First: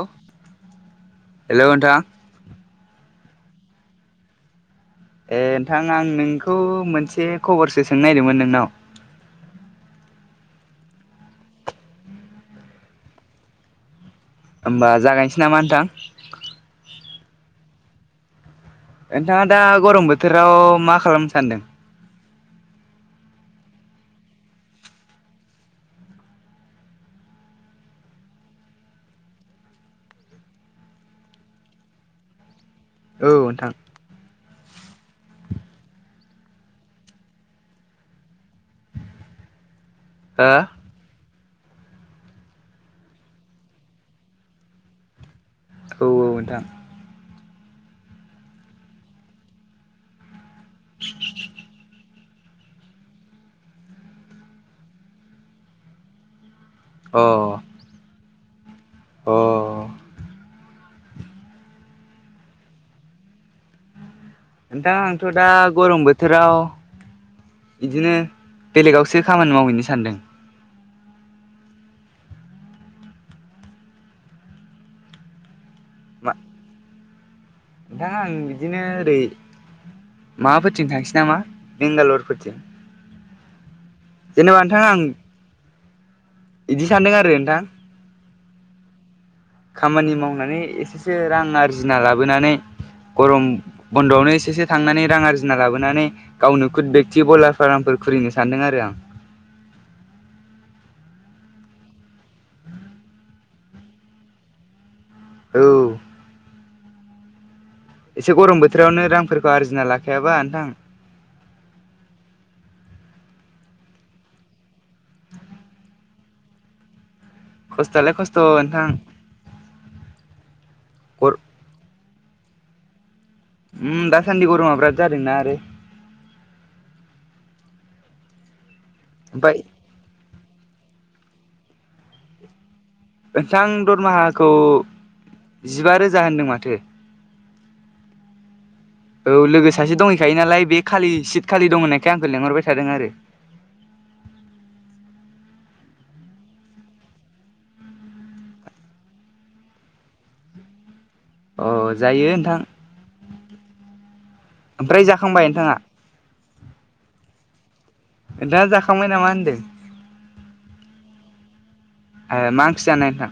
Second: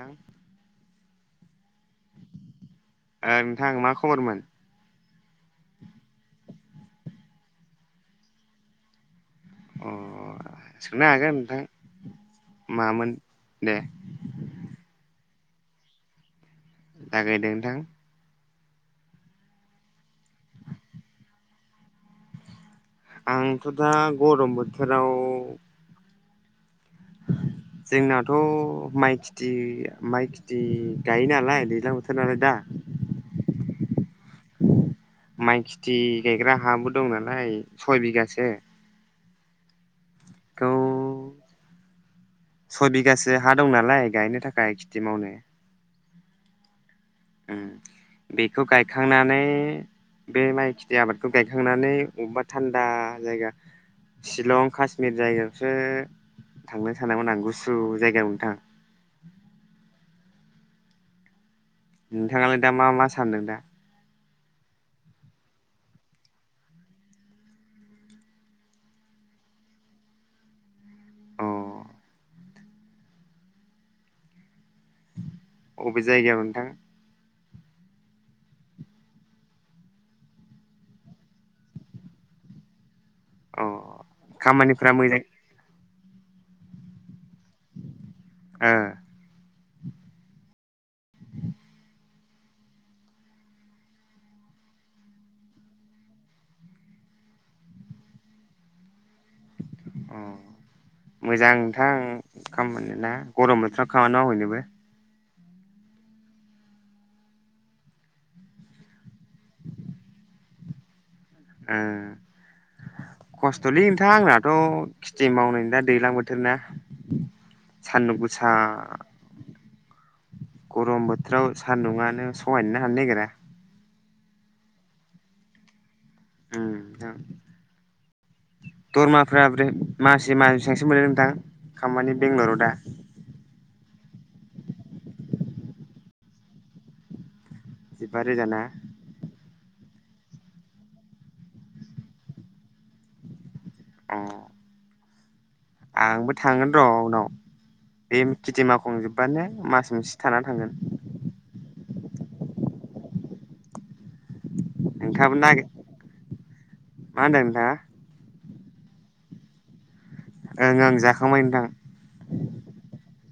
औ हेलौ नोंथां ओ नोंथां मा खबरमोन ए नोंथां आं नोंखौ मोनसे खबरसो सोंनोनायदोंमोन नोंनाव अ सोंनो हागोन नोंथां मामोन दे होमबा जागायनोसै नामा नोंथां जागायदों नोंथां नोंथाङा दा गरम बोथोराव मा खालामनो सानदों? आंथ' दा गरम बोथोराव [inaudible] जोंनाथ' माइ खिथि माइ खिथि गायो नालाय दैज्लां बोथोर नालाय दा औ नोंथां माइ खिथि गायग्रा हाबो दं नालाय सय बिगासो हो बेखौ सय बिगासो हा दं नालाय गायनो थाखाय खेथि मावनो औ औ नोंथां उम बेखौ गायखांनानै बे माइ खेथि आबादखौ गायखांनानै बबेबा थान्दा जायगा शिलं काशमिर जायगायावसो थांनो अ सानदोमोन आं गुसु जायगायाव नोंथां अ नोंथाङालाय दा मा मा सानदों दा? नोंथां आंथ' दा गरम बोथोराव बिदिनो बेलेगावसो खामानि मावहैनो सानदों। अ अबे मा जायगायाव नोंथां? नोंथां आं बिदिनो ओरै माबाफोरथिं थांसै नामा बेंगालरफोरथिं। अ खामानिफोरा मोजां इदि सानदों आरो नोंथां ए खामानि मावनानै एसेसो रां आरजिना लाबोनानै गरम बन्द'आवनो एसेसो थांनानै रां आरजिना लाबोनानै गावनो खुद बेक्त बलार फार्मफोर खुलिनो सान्दों आरो आं अ मोजांथां खामानि ना गरम बोथोराव खामानि मावहैनोबो औ एसे गरम बोथोरावनो रांफोरखौ आरजिना लाखायाबा नोंथां [unintelligible] खस्थ'लै नोंथां आंनाथ' खिथि मावनाय दा दैज्लां बोथोर ना। खस्थ'आलाय सानदुं खस्थ' गुसा नोंथां गरम गर बोथोराव सान्दुंङा नो सहायनोनो हानो नागिरा। उम दासान्दि गरमा बिराद जादोंना आरो [unintelligible] दरमाफ्रा ओमफ्राय मा जेमा बेसिबांसो मोनो नोंथां खामानि बेंगलराव दा? नोंथां दरमाहाखौ जिबा रोजा होनदों माथो। जिबारोजाना औ लोगो सासे दंहैखायो नालाय बे खालि सित खालि दं होननायखाय आंखौ लेंहरबाय थादों आरो। अ आंबो थांगोन र' उनाव बे खेथि मावााखंजोबबानो मास मोनसे थानानै थांगोन। अ जायो नोंथां। ओमफ्राय नोंथाङाबो जाखांबाय नागिर नोंथाङा? मा होनदों नोंथाङा दा जाखांबाय नामा होनदों ओं ओं जाखांबाय नोंथां। मा ओंख्रि जानाय नोंथां?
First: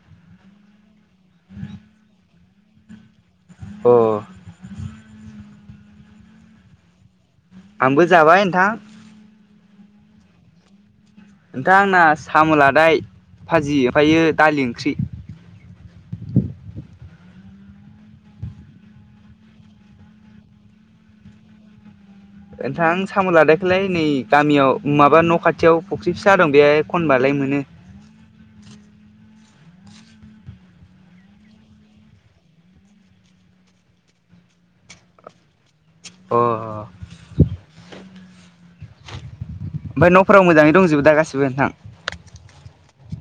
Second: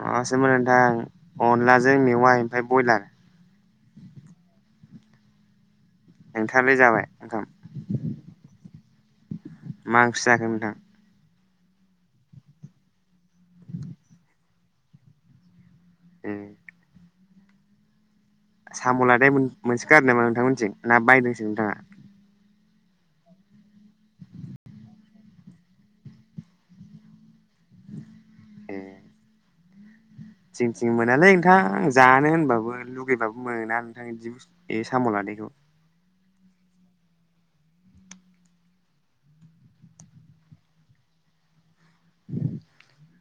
माबासोमोन नोंथां अनलाजों मेवाइ ओमफ्राय ब्रयलार। अ नोंथाङालाय जाबाय ओंखाम? आंबो जाबाय नोंथां। मा ओंख्रि जाखो नोंथां? नोंथां आंना साम' लादाय भाजि ओफायो दालि ओंख्रि। ए साम'लादाय मोन-मोनसोगारो नामा आरो नोंथांमोनथिं ना बायदोंसो नोंथाङा? ओनथां साम' लादायखौलाय नै गामियाव माबा न' खाथियाव फख्रि फिसा दं बेयाय खनबालाय मोनो। ए जोंथिं मोनालै नोंथां जानो होनबाबो लुगैबाबो मोना नोंथां इदि बुस्तु ए साम' ला बेखौ अ ओमफाय न'फोराव मोजाङै दंजोबो दा गासिबो नोंथां?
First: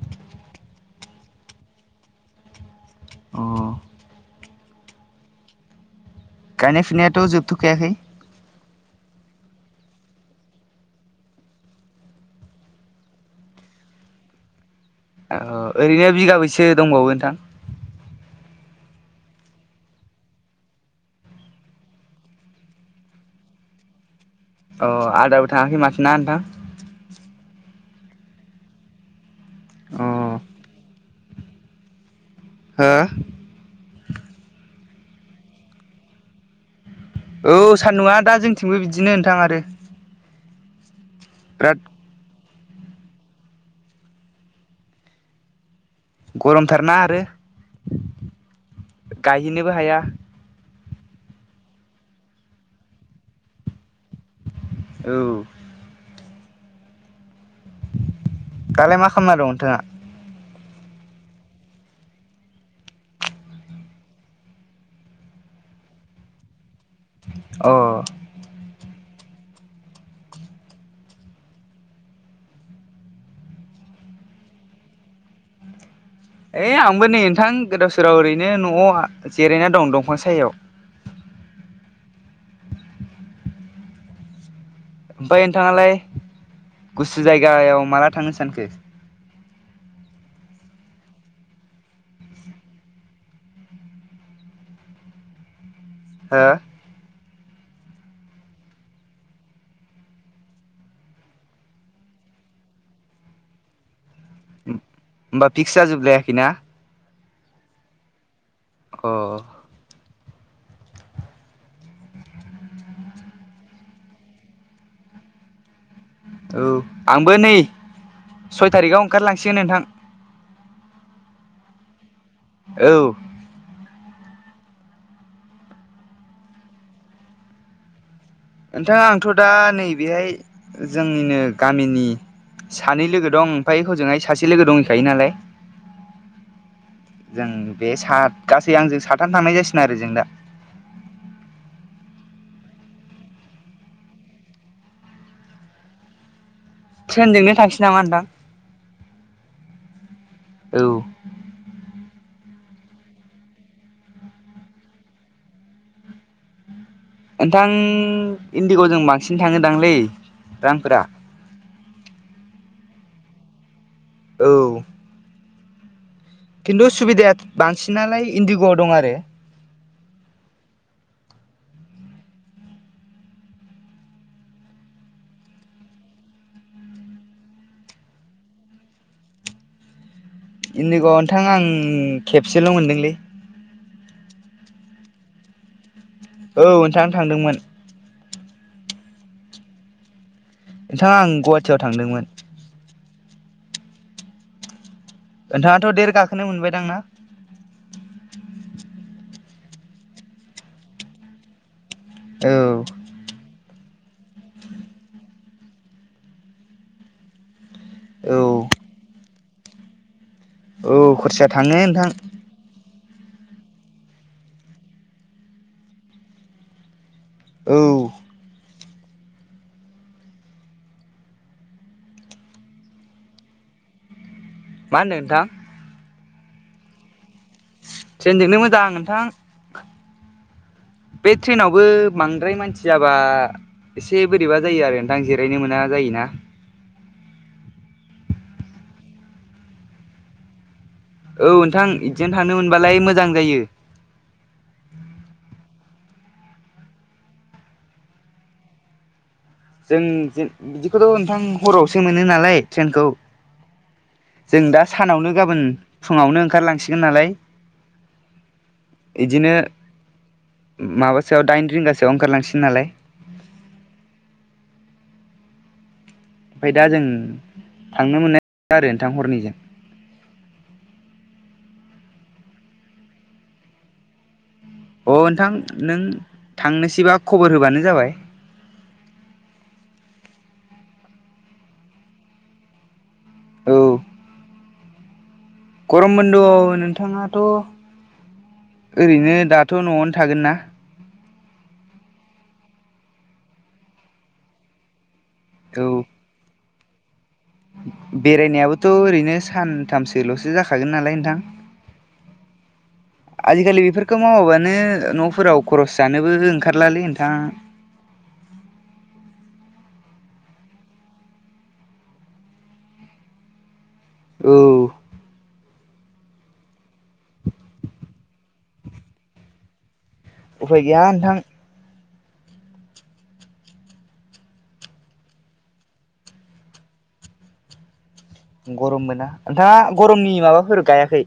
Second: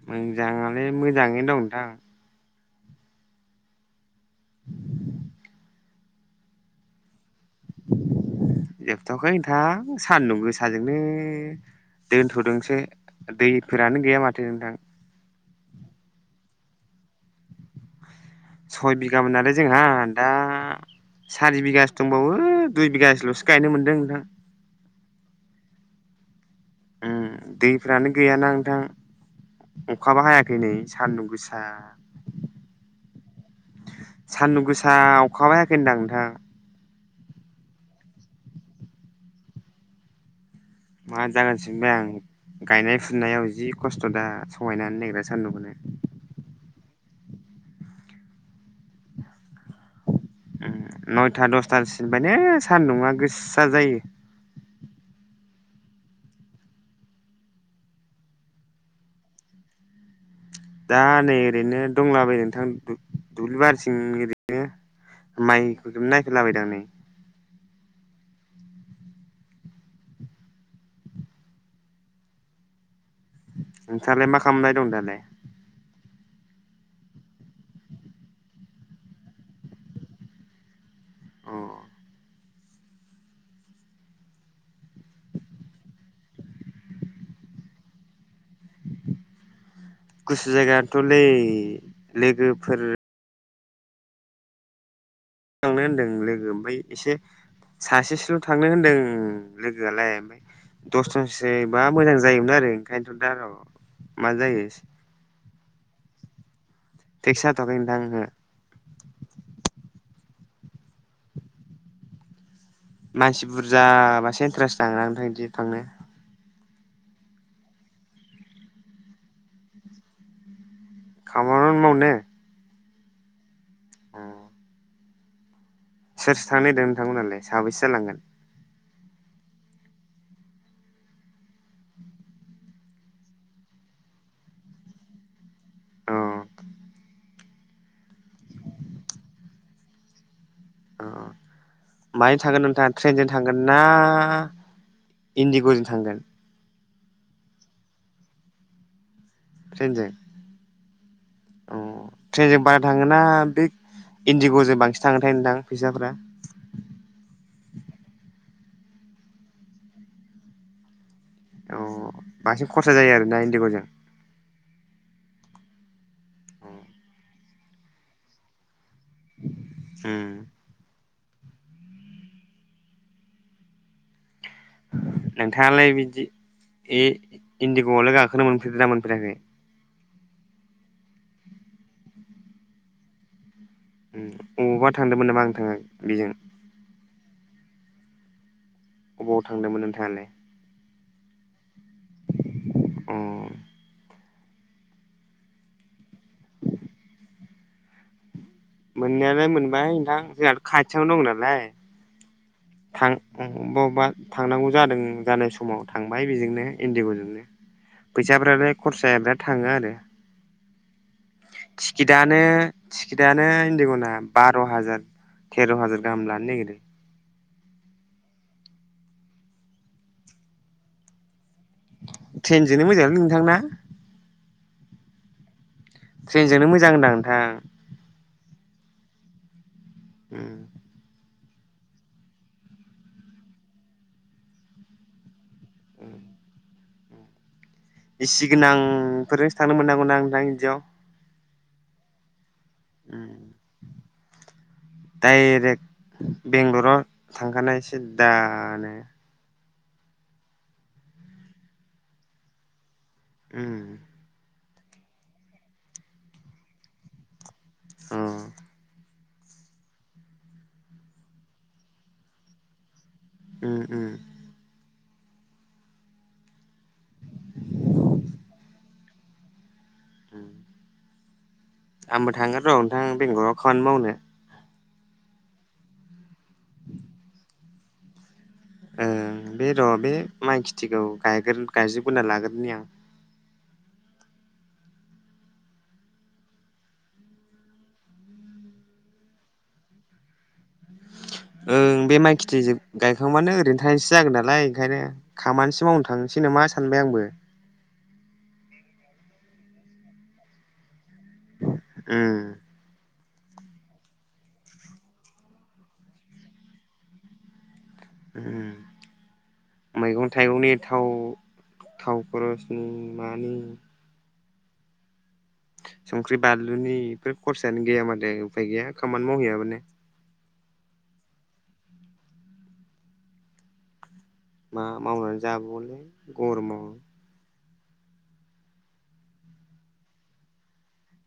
मोजाङालाय मोजाङैनो दं थां। अ गायनाय फुनायाथ' जोबथ'खायाखै? जोबथावाखै नोंथां सानदुं गोसाजोंनो दोनथ'दोंसो दैफोरानो गैया माथो नोंथां। औ ओरैनो बिगाबैसो दंबावो नोंथां? सय बिगामोनालाय जोंहा दा सारि बिगासो दंबावो दुइ बिगासोल'सो गायनो मोनदों नोंथां। अ आदाबो थाङाखै माथो ना नोंथां? उम दैफ्रानो गैयाना नोंथां अ अखाबा हायाखै नै सान्दुं गोसा। हो? हा अखाबो हायाखै होनदां नोंथां। औ सान्दुङा दा जोंथिंबो बिदिनो नोंथां आरो। मा जागोन बिराद सिमबाय आं। गायनाय फुनायाव जि खस्थ' दा सहायनो हानो नागेरा सान्दुंखोनो। गर'मथारना आरो गायहैनोबो हाया। उम नयथा दसथा सोनिफायनो सान्दुंआ गोसा जायो। औ। दालाय मा खालामना दं नोंथाङा? दा नै ओरैनो दंलाबायो नोंथां दुब-दुब्लि बारिथिं ओरैनो। माइफोरखौनो नायफैलाबायदो आं नै। अ नोंथांलाय मा खामबाय दं दालाय? ओय आंबो नै नोंथां गोदाव सोराव ओरैनो न'आव जिरायना दं दंफां सायायाव। औ। ओमफाय नोंथाङालाय गुसु जायगायाव माला थांनो सानखो? गुसु जायगायानथ'लै लोगोफोर थांनो होन्दों हो लोगो ओमफाय एसे सासेसोल' थांनो होनदों लोगोआलाय ओमफाय दसजनसोबा मोजां जायोमोन आरो ओंखायनोथ' दा र'। मा जायो होमबा फिक्स जाजोब लायाखैना? फिक्स जाथ'आखै नोंथां ओहो। अ। मानसि बुरजाबासो इन्टारेस्ट नाङोना नोंथां इदि थांनो। औ आंबो नै सय थारिखआव ओंखार लांसिगोन नोंथां। खामानि मावनो? औ। अ। सोर सोर थांनो नायगिरदों नोंथांमोनहालाय साबैसे जालांगोन? नोंथाङा आंथ' दा नैबेहाय जोंनिनो गामिनि सानै लोगो दं ओमफ्राय हजोंहाय सासे लोगो दंहैखायो नालाय। औ। जों बे सात गासै आंजों साथानो थांनाय जासिगोन आरो दा। अ माजों थांगोन नोंथाङा ट्रेनजों थांगोन ना? इन्दिग'जों थांगोन? ट्रेनजोंनो थांसै नामा नोंथां ट्रेनजों औ। अ ट्रेनजों बारा थाङोना बे इन्दिग'जों बांसिन थांङोथार नोंथां फैसाफोरा नोंथां इन्दिग'जों बांसिन थाङोदांलै रांफोरा अ बांसिन खरसा जायो आरोना इन्दिग'जों औ। खिन्थु सुबिदाया बांसिन नालाय इन्दिग' उम। नोंथाङालाय बिजि इन्दिग'आवलाय गाखोनो मोनफेरदा मोनफेराखै? इन्डिग' नोंथां आं खेबसेल' मोनदोंलै बबावबा थांदोंमोन नामा नोंथाङा? बेजों औ नोंथां थांदोंमोन अबावाव थांदोंमोन नोंथाङालाय? नोंथाङा आं गुवाहाटियाव थांदोंमोन। औ। नोंथाङाथ' देर गाखोनो मोनबायदांना? मोननायालाय मोनबाय नोंथां जोंहाथ' खाथियावनो दं नालाय। औ। अबेबा अबेबा थांनांगौ जादों जानाय समाव थांबाय बेजोंनो इन्दिग'जोंनो। फैसा औ फोरालाय खरसाया बिराद थाङो आरो औव खरसा थांङो नोंथां। टिकेतआनो इनदिग'ना बार हाजार तेर हाजार गाहाम लानो नागिरो। औ ट्रेनजोंनो मोजांलै नोंथां ना? मा होनन्दों नोंथां? ट्रेनजोंनो मोजां होनदों नोंथां। ट्रेनजोंनो मोजां नोंथां। उम बे ट्रेनावबो बांद्राय मानसि जाबा एसे बोरैबा जायो आरो नोंथां जि रायनो मोना उम जायोना एसि गोनां फोरजोंसो थांनो मोननांगौ ना नोंथां बिदियाव? औ‌ नोंथां बिदियावनो थानो मोनबालाय मोजां जायो। दाइरेक्ट बेंगलराव थांखानाय सि दानो। जों जों बिदिखौथ' नोंथां हरावसो मोनो नालाय ट्रेनखौ उम जों दा सानावनो गाबोन फुंङावनो ओंखार लांसिगोन नालाय अ इदिनो माबासोयाव दाइन रिंगा सोआव ओंखार लांसिन नालाय। उम उम ओमफ्राय दा जों, थांनो मोननाय [unintelligible] आरो नोंथां हरनिजों। [inaudible] आंबो थांगोन र' नोंथां बेगलाव खामानि मावनो। अ'नोंथां नों थांनोसैबा खबर होबानो जाबाय। ओ बे र' बे माइ खेथिखौ यग्रो गायजोब ग्रोना लाग्रोनि आं। औ। गरम बन्दआव नोंथांङाथ'- ओरैनो दाथ' न'आवनो थागोन ना? ओं बे माइ खेथिजोब गायखांबानो ओरैनो थानायसो जागोन नालाय। ओंखायनो- खामानिसो मावनो थांनोसै नामा? सानबाय आंबो। बेरायना याबोथ' ओरैनो सानथामसोल'सो जाखागोन नालाय होनदों ओङ। आजि-खालि बेफोरखौ मावाबानो, न'फोराव खरस जानोबो ओंखार लालै नोंथांङ। उ [inaudible] मैगं-थाइगंनि थाव, थाव खरसनि मानि औव। संख्रि-बानलुनि बेफोर खरसायानो गैया माथो। उफाय गैया खामानि मावहैयाबानो। उफाय गैया नोंथां। मा मावनानै जाबावलै? गरमाव। गरम मोना। नोंथांङा गरमनि माबाफोर गायाखै?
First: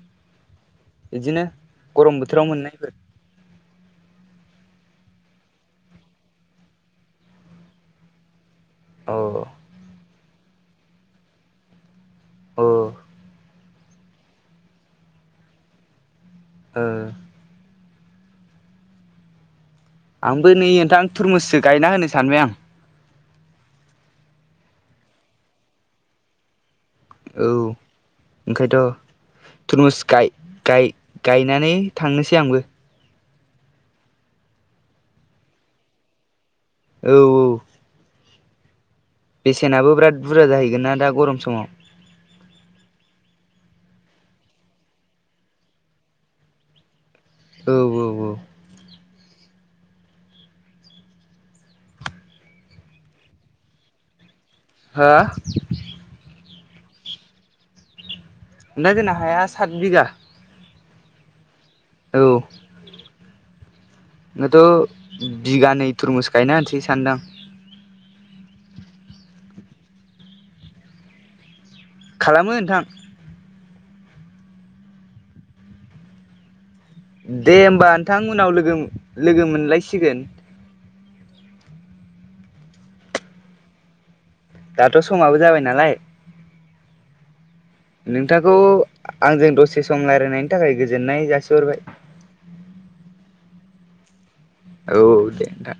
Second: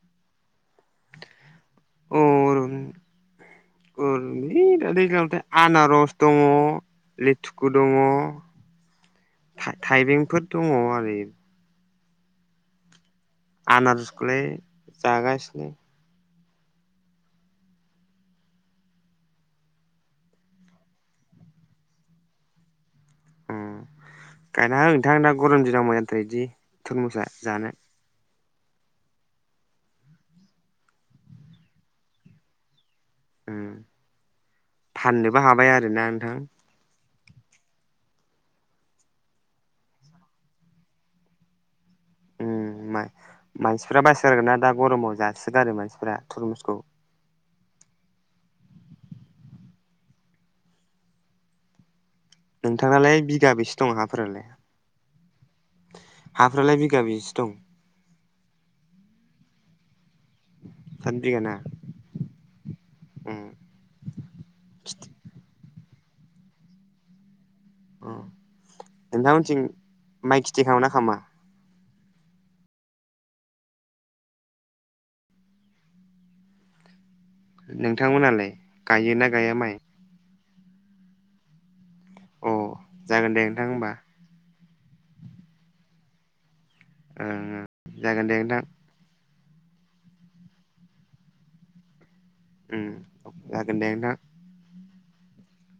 बिदिनो। गरम बोथोराव मोननायफोर? अ [unintelligible] दैगांथाय आनारस दङो, लेथुखु दङो, अ था थाइबेंफोर दङ आरो। औ। आनारसखौलाय जागासिनो। ओ। आंबो नै नोंथां, थुरमुससो गायना होनो सानबाय आं। अ गायना हो नोंथां। दा गरम दिनाव माजांथायोदि थरमुसा जानो। ओंखाय नोथ', थरमुस गाय, गाय, गायनानै थांनोसै आंबो। [inaudible] फाननोबो हाबाय आरोना नोंथां? औव, औव। बेसेनाबो बिराद बुरजा जाहैगोन ना दा गरम समाव उम मा मानसिफ्रा बससारगोन ना दा गरमाव जासोगारो मानसिफ्रा थरमुसखौ औ औ औ नोंथाङालाय बिगाबेसे दङ हाफोरालाय? नोंथां फ्रालाय बिगाबेसे दं नोंथां जोंना हाया सात बिगा सात बिगा ना औ उम नाथ' बिगानै थुरमुस गायना होनसै सानदां उम नोंथांमोनथिं माइ खिथि खालामो ना खालामा? खालामो नोंथां। दे होमबा नोंथां नोंथांमोनालाय उनाव लोगोम गायोना लोगो गाया माइ मोनलायसिगोन अ जागोन दे नोंथां होमबा दाथ' समाबो जाबाय नालाय [unintelligible] दे नोंथांखौ नोंथां आंजों दसे सम रायलायनायनि थाखाय गोजोननाय जासिहरबाय उम जागोन दे नोंथां औ दे नोंथां